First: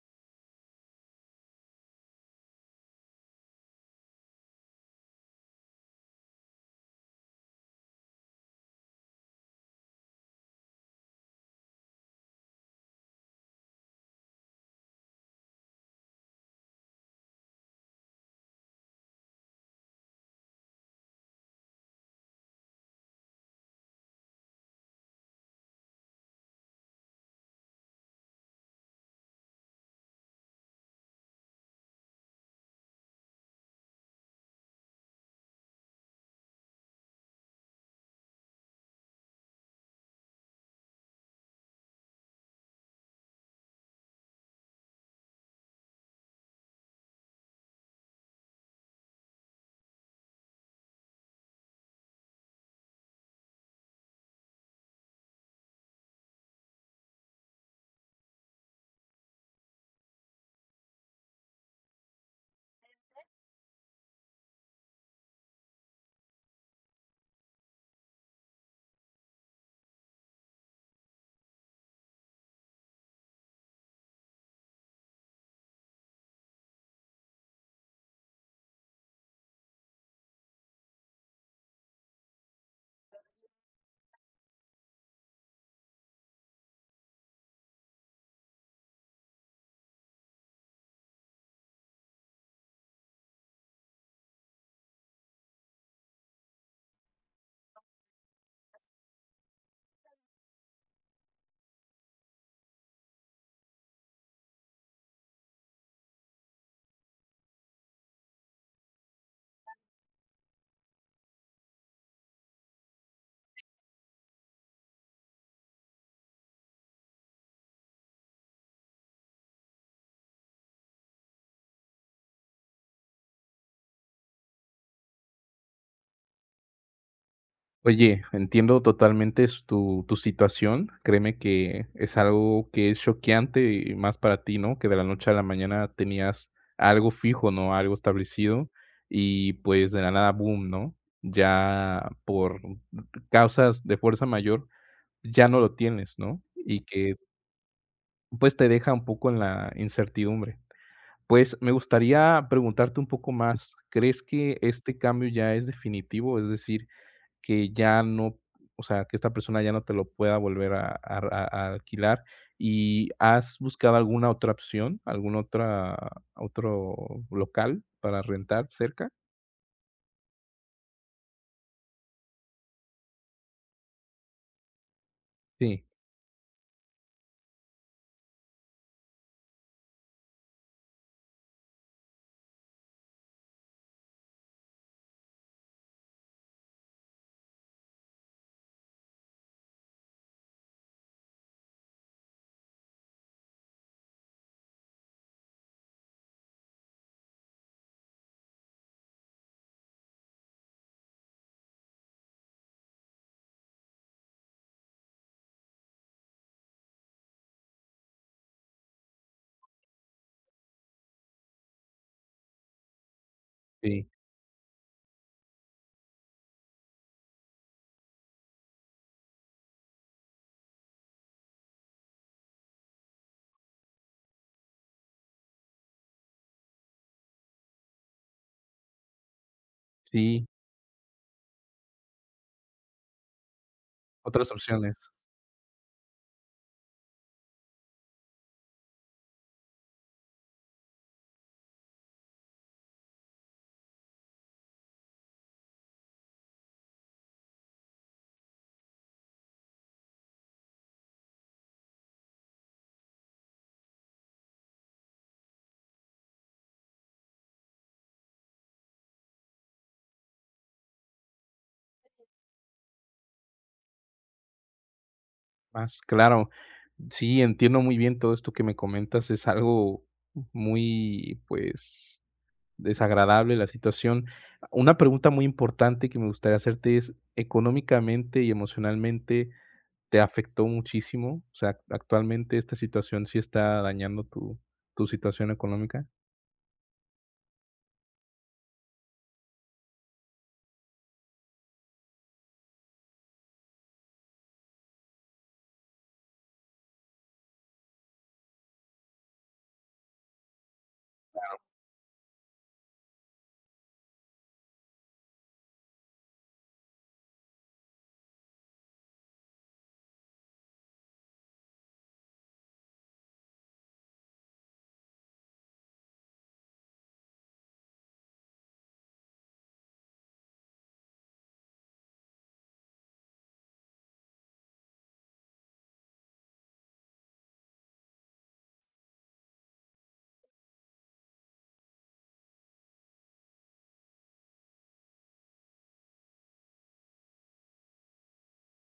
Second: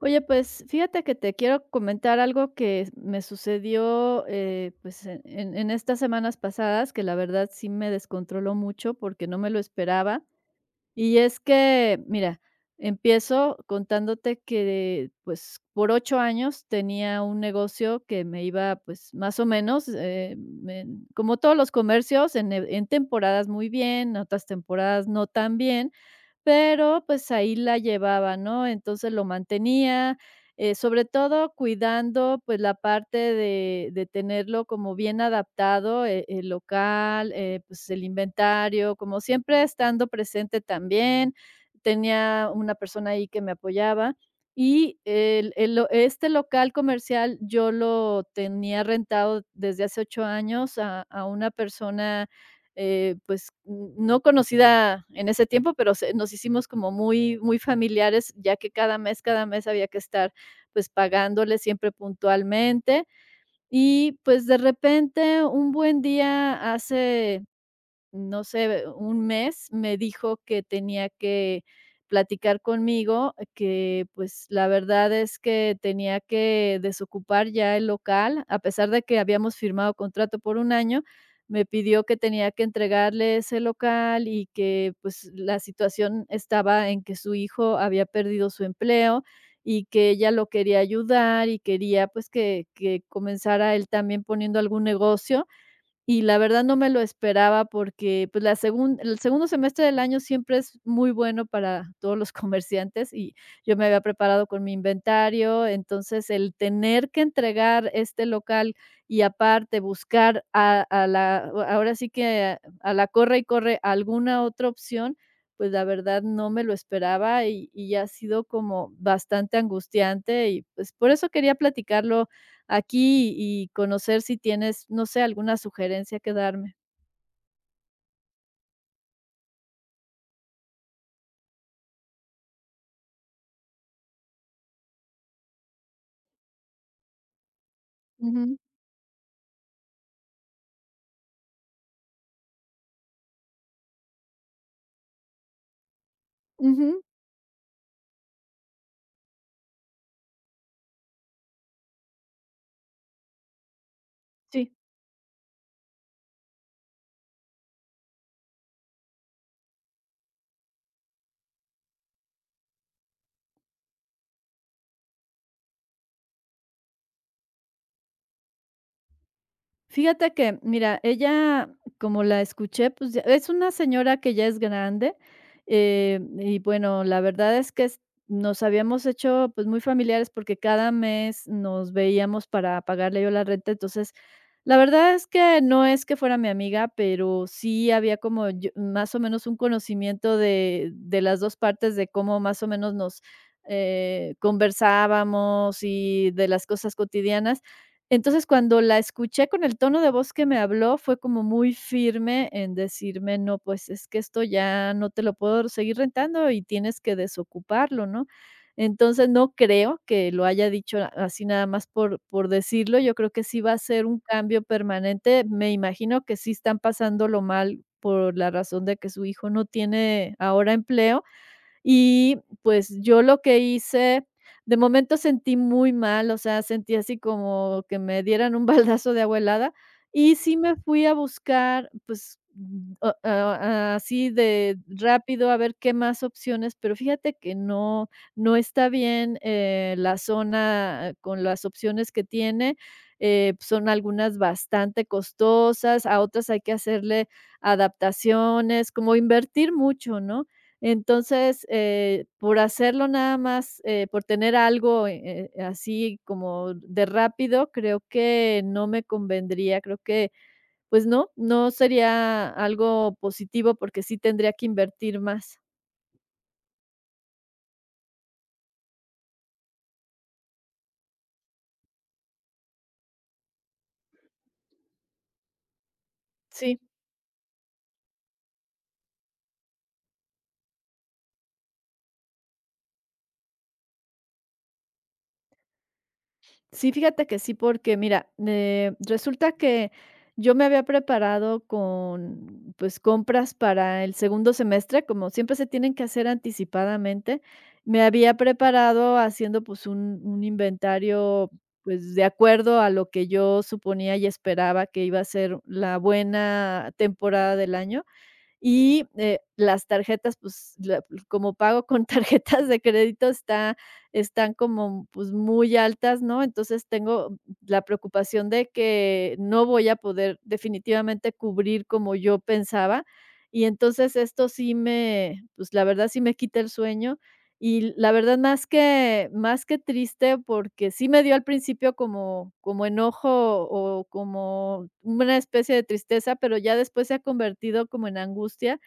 Oye, pues, fíjate que te quiero comentar algo que me sucedió, eh, pues, en en estas semanas pasadas, que la verdad sí me descontroló mucho porque no me lo esperaba. Y es que, mira, empiezo contándote que de pues, por 8 años tenía un negocio que me iba, pues, más o menos, em, em, como todos los comercios, en en temporadas muy bien, en otras temporadas no tan bien. Pero, pues, ahí la llevaba, ¿no? Entonces lo mantenía, eh, sobre todo cuidando, pues, la parte de de tenerlo como bien adaptado, eh, el local, eh, pues, el inventario, como siempre estando presente también. Tenía una persona ahí que me apoyaba. Y el el lo este local comercial yo lo tenía rentado desde hace 8 años a a una persona, eh, pues, n no conocida en ese tiempo, pero se nos hicimos como muy, muy familiares, ya que cada mes cada mes había que estar, pues, pagándole, siempre puntualmente. Y, pues, de repente, un buen día, hace, no sé, eh, un mes, me dijo que tenía que platicar conmigo, que, pues, la verdad es que tenía que desocupar ya el local, a pesar de que habíamos firmado contrato por 1 año. Me pidió que tenía que entregarle ese local y que, pues, la situación estaba en que su hijo había perdido su empleo, y que ella lo quería ayudar y quería, pues, que que comenzara él también poniendo algún negocio. Y la verdad, no me lo esperaba porque, pues, la segun en el segundo semestre del año siempre es muy bueno para todos los comerciantes y yo me había preparado con mi inventario. Entonces, el tener que entregar este local y, aparte, buscar, a a la ahora sí que, a la corre y corre, alguna otra opción, pues, la verdad, no me lo esperaba y y ha sido como bastante angustiante y, pues, por eso quería platicarlo aquí y conocer si tienes, no sé, alguna sugerencia que darme. Oye, entiendo totalmente s tu tu situación. Créeme que es algo que es choqueante y más para ti, ¿no?, que de la noche a la mañana tenías algo fijo, ¿no?, algo Ujú. establecido y, pues, de la nada bum, ¿no?, ya, por causas de fuerza mayor, ya no lo tienes, ¿no? Y Ujú. que pues, te deja un poco en la incertidumbre. Pues, me gustaría preguntarte un poco más, ¿crees que Sí. este cambio ya es definitivo, es decir, que ya no o sea, que esta persona ya no te lo pueda volver a a r a a alquilar, y has buscado alguna otra opción, alguna otra otro local para rentar cerca? Fíjate que, mira, ella, como la escuché, pues es una señora que ya es grande, Sí. em, y bueno, la verdad es que es nos habíamos hecho, pues, muy familiares porque cada mes nos veíamos para pagarle yo la renta. Entonces, la verdad es que no es que fuera mi amiga, pero sí había como yo más o menos un conocimiento de de las dos partes, de cómo más o menos nos, eh, conversábamos y de las cosas cotidianas. Entonces, cuando la escuché con el tono de voz que me habló, fue como muy firme en decirme: "No, pues, es que esto ya no te lo puedo seguir rentando y tienes que desocuparlo", ¿no? Entonces, no creo que lo haya dicho así nada más por por decirlo, yo creo que sí va a ser Sí. un cambio permanente, me imagino que sí están pasándolo mal, por la razón de que su hijo no tiene, ahora, empleo. Y, pues, yo lo que hice de momento sentí muy mal, o sea, sentí así como que me dieran un baldazo de agua helada, y Sí. sí me fui a buscar, pues, ah, ah, así Otras de opciones. rápido a ver qué más opciones, pero fíjate que no no está bien, eh, la zona, con las opciones que tiene, eh, son algunas bastante costosas, a otras hay que hacerle adaptaciones, como invertir mucho, ¿no? Entonces, eh, por hacerlo nada más, eh, por tener algo, eh, eh, así como de rápido, creo que no me convendría, creo que, pues, no, no sería algo positivo porque sí tendría que invertir más. Más claro. Sí, entiendo muy bien todo esto que me comentas, es algo muy, pues, desagradable la situación. Una pregunta muy importante que me gustaría Sí. hacerte es: ¿Económicamente y emocionalmente te afectó muchísimo? O sea, ¿actualmente esta situación sí está dañando tu tu situación económica? Sí, fíjate que sí, porque, mira, eh, resulta que, yo me había preparado con, pues, compras para el segundo semestre, como siempre se tienen que hacer anticipadamente. Me había preparado haciendo, pues, un un inventario, Claro. pues, de acuerdo a lo que yo suponía y esperaba que iba a ser la buena temporada del año y, eh, las tarjetas, pues, la como pago con tarjetas de crédito, está están como, pues, muy altas, ¿no? Entonces tengo la preocupación de que no voy a poder, definitivamente, cubrir como yo pensaba y entonces esto sí me, pues, la verdad, sí me quita el sueño y, la verdad, más que más que triste, porque sí me dio, al principio, como como enojo, o como una especie de tristeza, pero ya después, se ha convertido como en angustia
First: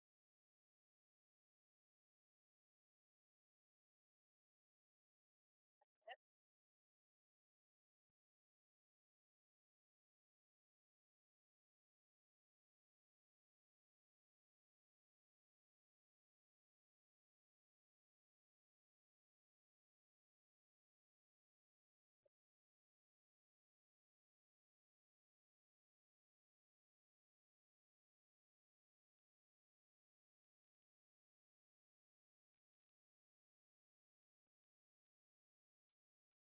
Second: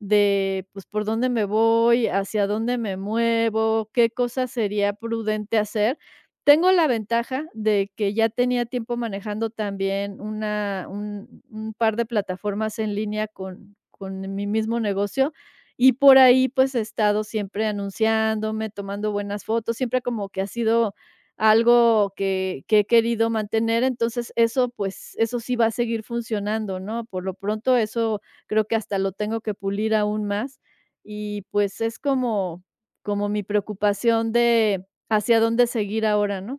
de, pues, ¿por dónde me voy, hacia dónde me muevo, qué cosa sería prudente hacer? Tengo la ventaja de que ya tenía tiempo manejando, también, una un un par de plataformas en línea con con mi mismo negocio y por ahí, pues, he estado siempre anunciándome, tomando buenas fotos, siempre como que ha sido algo que que he querido mantener. Entonces eso, pues, eso sí va a seguir funcionando, ¿no? Por lo pronto, eso creo que hasta lo tengo que pulir aún más y, pues, es como como mi preocupación de, ¿hacia dónde seguir ahora, no?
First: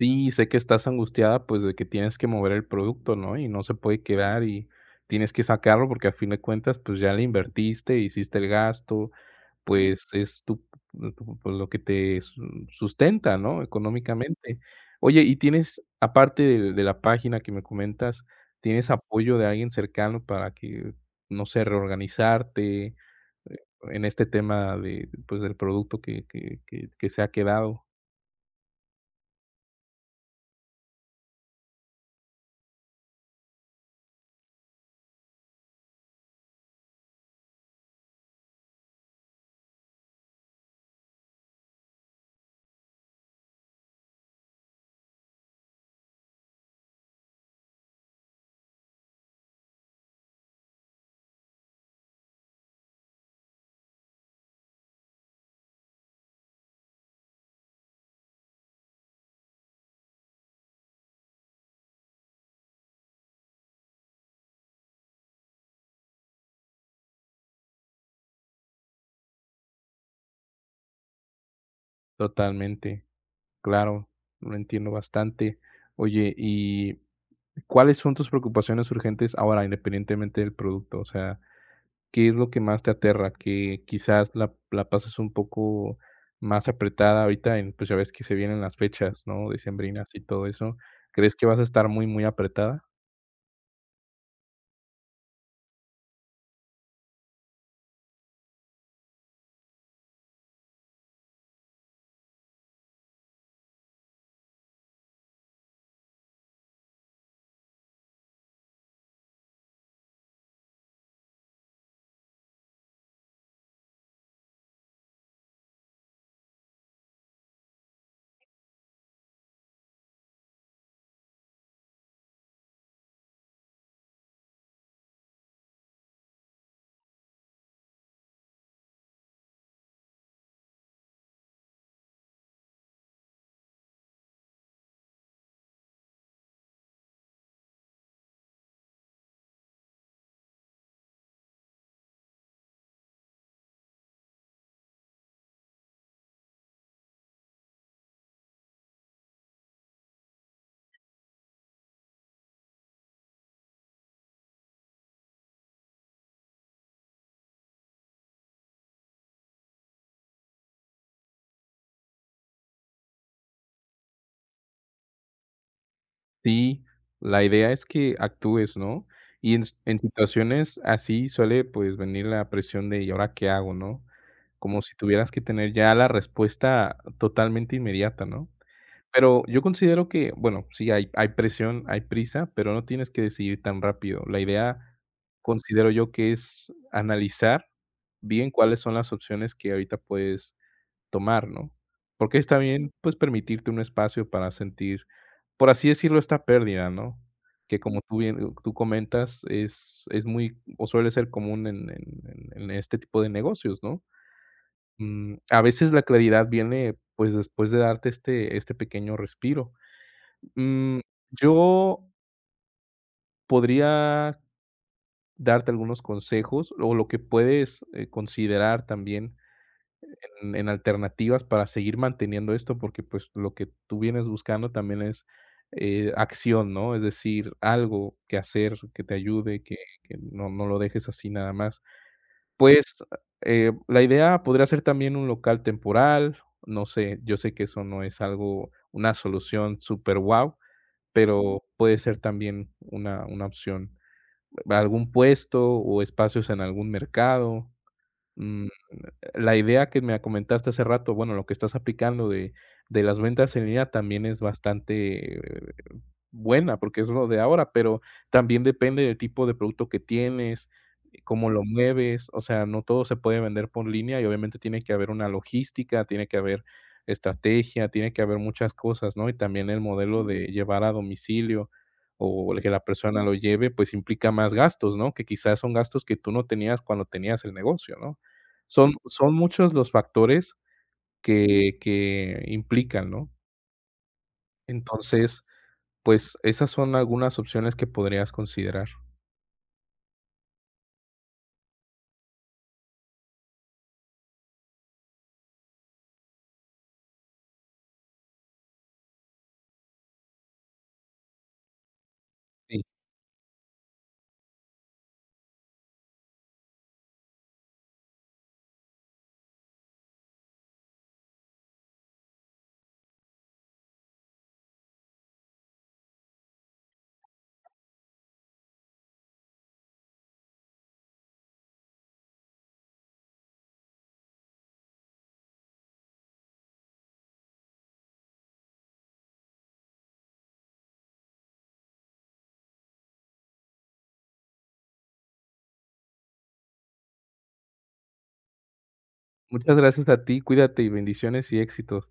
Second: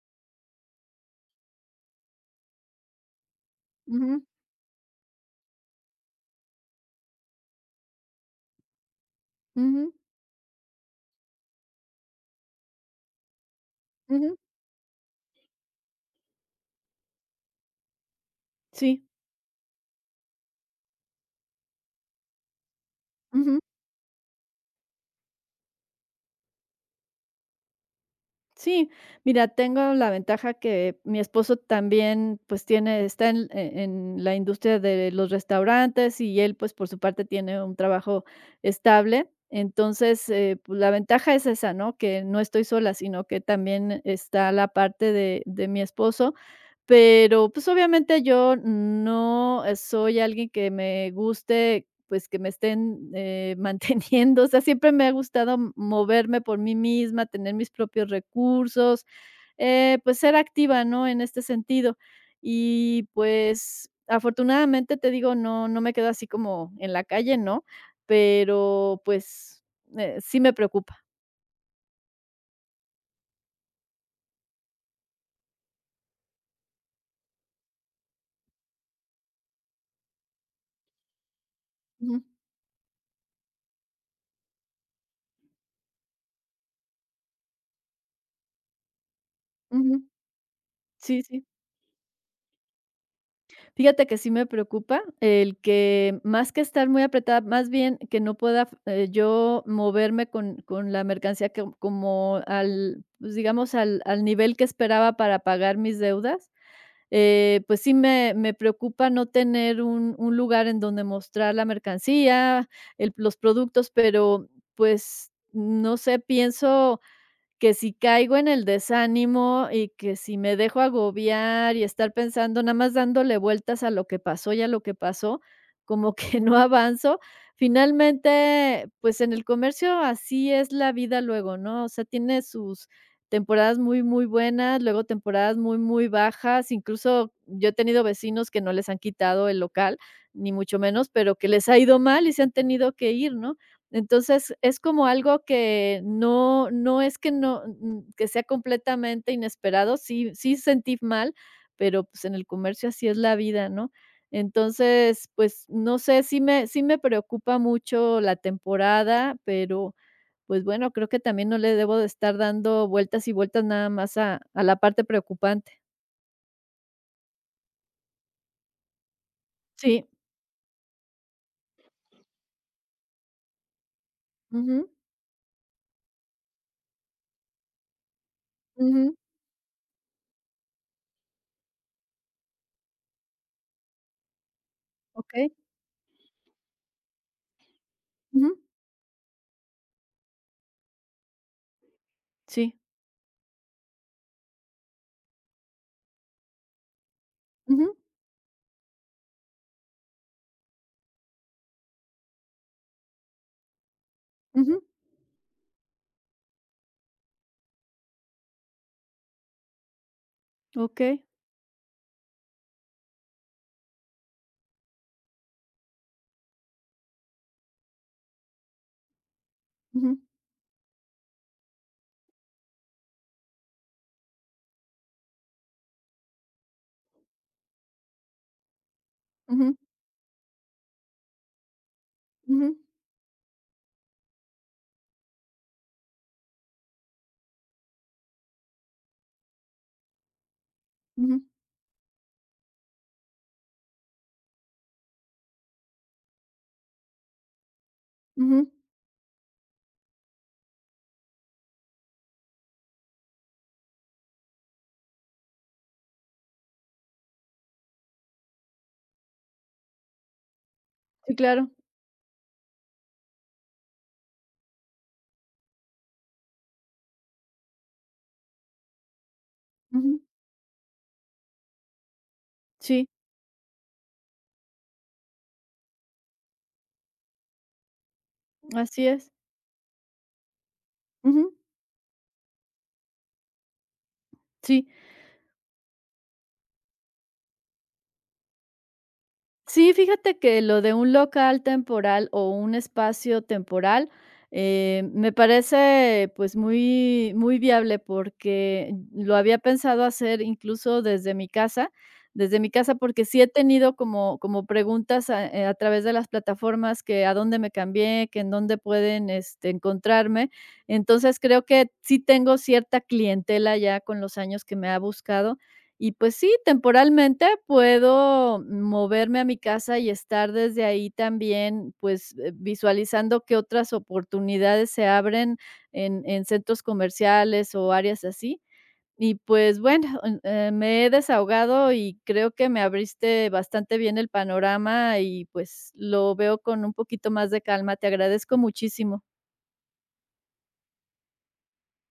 Sí, sé que estás angustiada, pues, de que tienes que mover el producto, ¿no? y no se puede Ujú. quedar y tienes que sacarlo porque, a fin de cuentas, pues ya le invertiste, hiciste el gasto. Ujú. Pues es tu tu lo que te su sustenta, ¿no? Ujú. económicamente. Oye, ¿y tienes, aparte de de la página que me comentas tienes Sí. apoyo de alguien cercano para que, no sé, reorganizarte Ujú. en este tema de pues, del producto que que que que se ha quedado? Sí. Mira, tengo la ventaja que mi esposo también, pues, tiene está en, eh, en la industria de los restaurantes y él, pues, por su parte tiene un trabajo estable. Entonces, eh, pues la ventaja es esa, ¿no? Que no estoy sola, sino que también está la parte de de mi esposo. Pero, pues, obviamente yo no soy alguien que me guste, pues, que me estén, eh, manteniendo. O sea, siempre me ha gustado moverme por mí misma, tener mis propios recursos, eh, pues, ser activa, ¿no? en este sentido. Y, pues, afortunadamente, te digo, no, no me quedo así como en la calle, ¿no? Pero, pues, sí me preocupa. Totalmente, claro, lo entiendo bastante. Oye y, ¿cuáles son tus preocupaciones urgentes ahora?, independientemente del producto, o sea, Ujú. ¿qué es lo que más te aterra?, que quizás la la pases un poco más apretada ahorita en pues, ya ves que se vienen las fechas, ¿no?, Ujú. decembrinas y todo eso, Sí, ¿crees sí. que vas a estar muy, muy apretada? Fíjate que sí me preocupa el que, más que estar muy apretada, más bien que no pueda, eh, yo moverme con con la mercancía que como al, pues digamos al al nivel que esperaba para pagar mis deudas, eh, pues, sí, me me preocupa no tener un un lugar en donde mostrar la mercancía, el los productos, pero, pues, no sé, pienso que si caigo en el desánimo y que si me dejo agobiar y estar pensando, nada más dándole vueltas a lo que pasó y a lo que pasó como que no avanzo, finalmente, pues en el comercio así es la vida luego, ¿no?, o sea, tiene sus temporadas muy, muy buenas, luego temporadas muy, muy bajas. Incluso yo he tenido vecinos que no les han quitado el local, ni mucho menos, pero que les ha ido mal y se han tenido que ir, ¿no?, entonces es como algo que no no es que no n n que sea completamente inesperado, sí sí, sentí mal, pero, pues, en el comercio así es la vida, ¿no?, entonces, pues, no sé, si me si me preocupa mucho la temporada, pero, pues bueno, creo que también no le debo de estar dando vueltas y vueltas nada más a a la parte preocupante. Sí, la idea es que actúes, ¿no?, y en s en Sí. situaciones así suele, pues, venir la presión de: "Y ahora, ¿qué hago?", ¿no?, como Ujú. si tuvieras que tener ya la respuesta totalmente inmediata, ¿no?, Ujú. pero yo considero que bueno, sí hay hay presión, hay prisa, pero no tienes que decidir tan rápido. La idea, Okey. considero yo que es analizar bien Ujú. cuáles son las opciones que ahorita puedes tomar, ¿no?, porque está Sí. bien, pues permitirte un espacio para sentir, por así decirlo, esta pérdida, ¿no?, que Ujú. como tú bien tú comentas, es es muy o suele ser común en en en en este tipo de negocios, ¿no?, Ujú. mm, a veces la claridad viene, pues después de darte este este pequeño respiro. Mm, Okey. yo podría darte algunos consejos, o lo que puedes, eh, considerar también Ujú. en en alternativas para seguir manteniendo esto porque, pues, lo que tú vienes buscando también es, eh, acción, ¿no?, es decir, algo que hacer que te ayude, Ujú. que que no no lo dejes así nada más. Ujú. Pues, eh, la idea podría ser también un local temporal, no sé, yo sé que eso no es algo una solución superguau, Ujú. pero puede ser también una una opción. Algún puesto o espacios en algún mercado, mm, Ujú. la idea que me comentaste hace rato, bueno, lo que estás aplicando de de las ventas en línea también es bastante buena porque es lo de ahora, pero también depende del tipo de producto que tienes, Sí, cómo lo claro. mueves, o sea, no todo se puede vender por línea y obviamente tiene que haber una logística, tiene que haber estrategia, tiene que haber muchas cosas, ¿no?, y también el Ujú. modelo de llevar a domicilio, o que la Sí. persona lo lleve, pues implica más gastos, ¿no?, que quizás son gastos que tú no tenías cuando tenías el negocio, ¿no?, son Así es. son muchos los factores Ujú. que que implican, ¿no? Sí. Entonces, pues esas son algunas opciones que podrías considerar. Sí, fíjate que lo de un local temporal o un espacio temporal, eh, me parece, pues, muy muy viable porque lo había pensado hacer incluso desde mi casa desde mi Sí. casa, porque sí he tenido como como preguntas a, eh, a través de las plataformas que, a dónde me cambié, que, en dónde pueden, este, encontrarme, entonces creo que sí tengo cierta clientela ya con los años que me ha buscado y pues sí, temporalmente puedo moverme a mi casa y estar desde ahí también, pues, visualizando que otras oportunidades se abren en en centros comerciales o áreas así y pues bueno, eh, me he desahogado y creo que me abriste bastante bien el panorama y, pues, lo veo con un poquito más de calma. Te agradezco muchísimo. Muchas gracias a ti. Cuídate y bendiciones y éxito.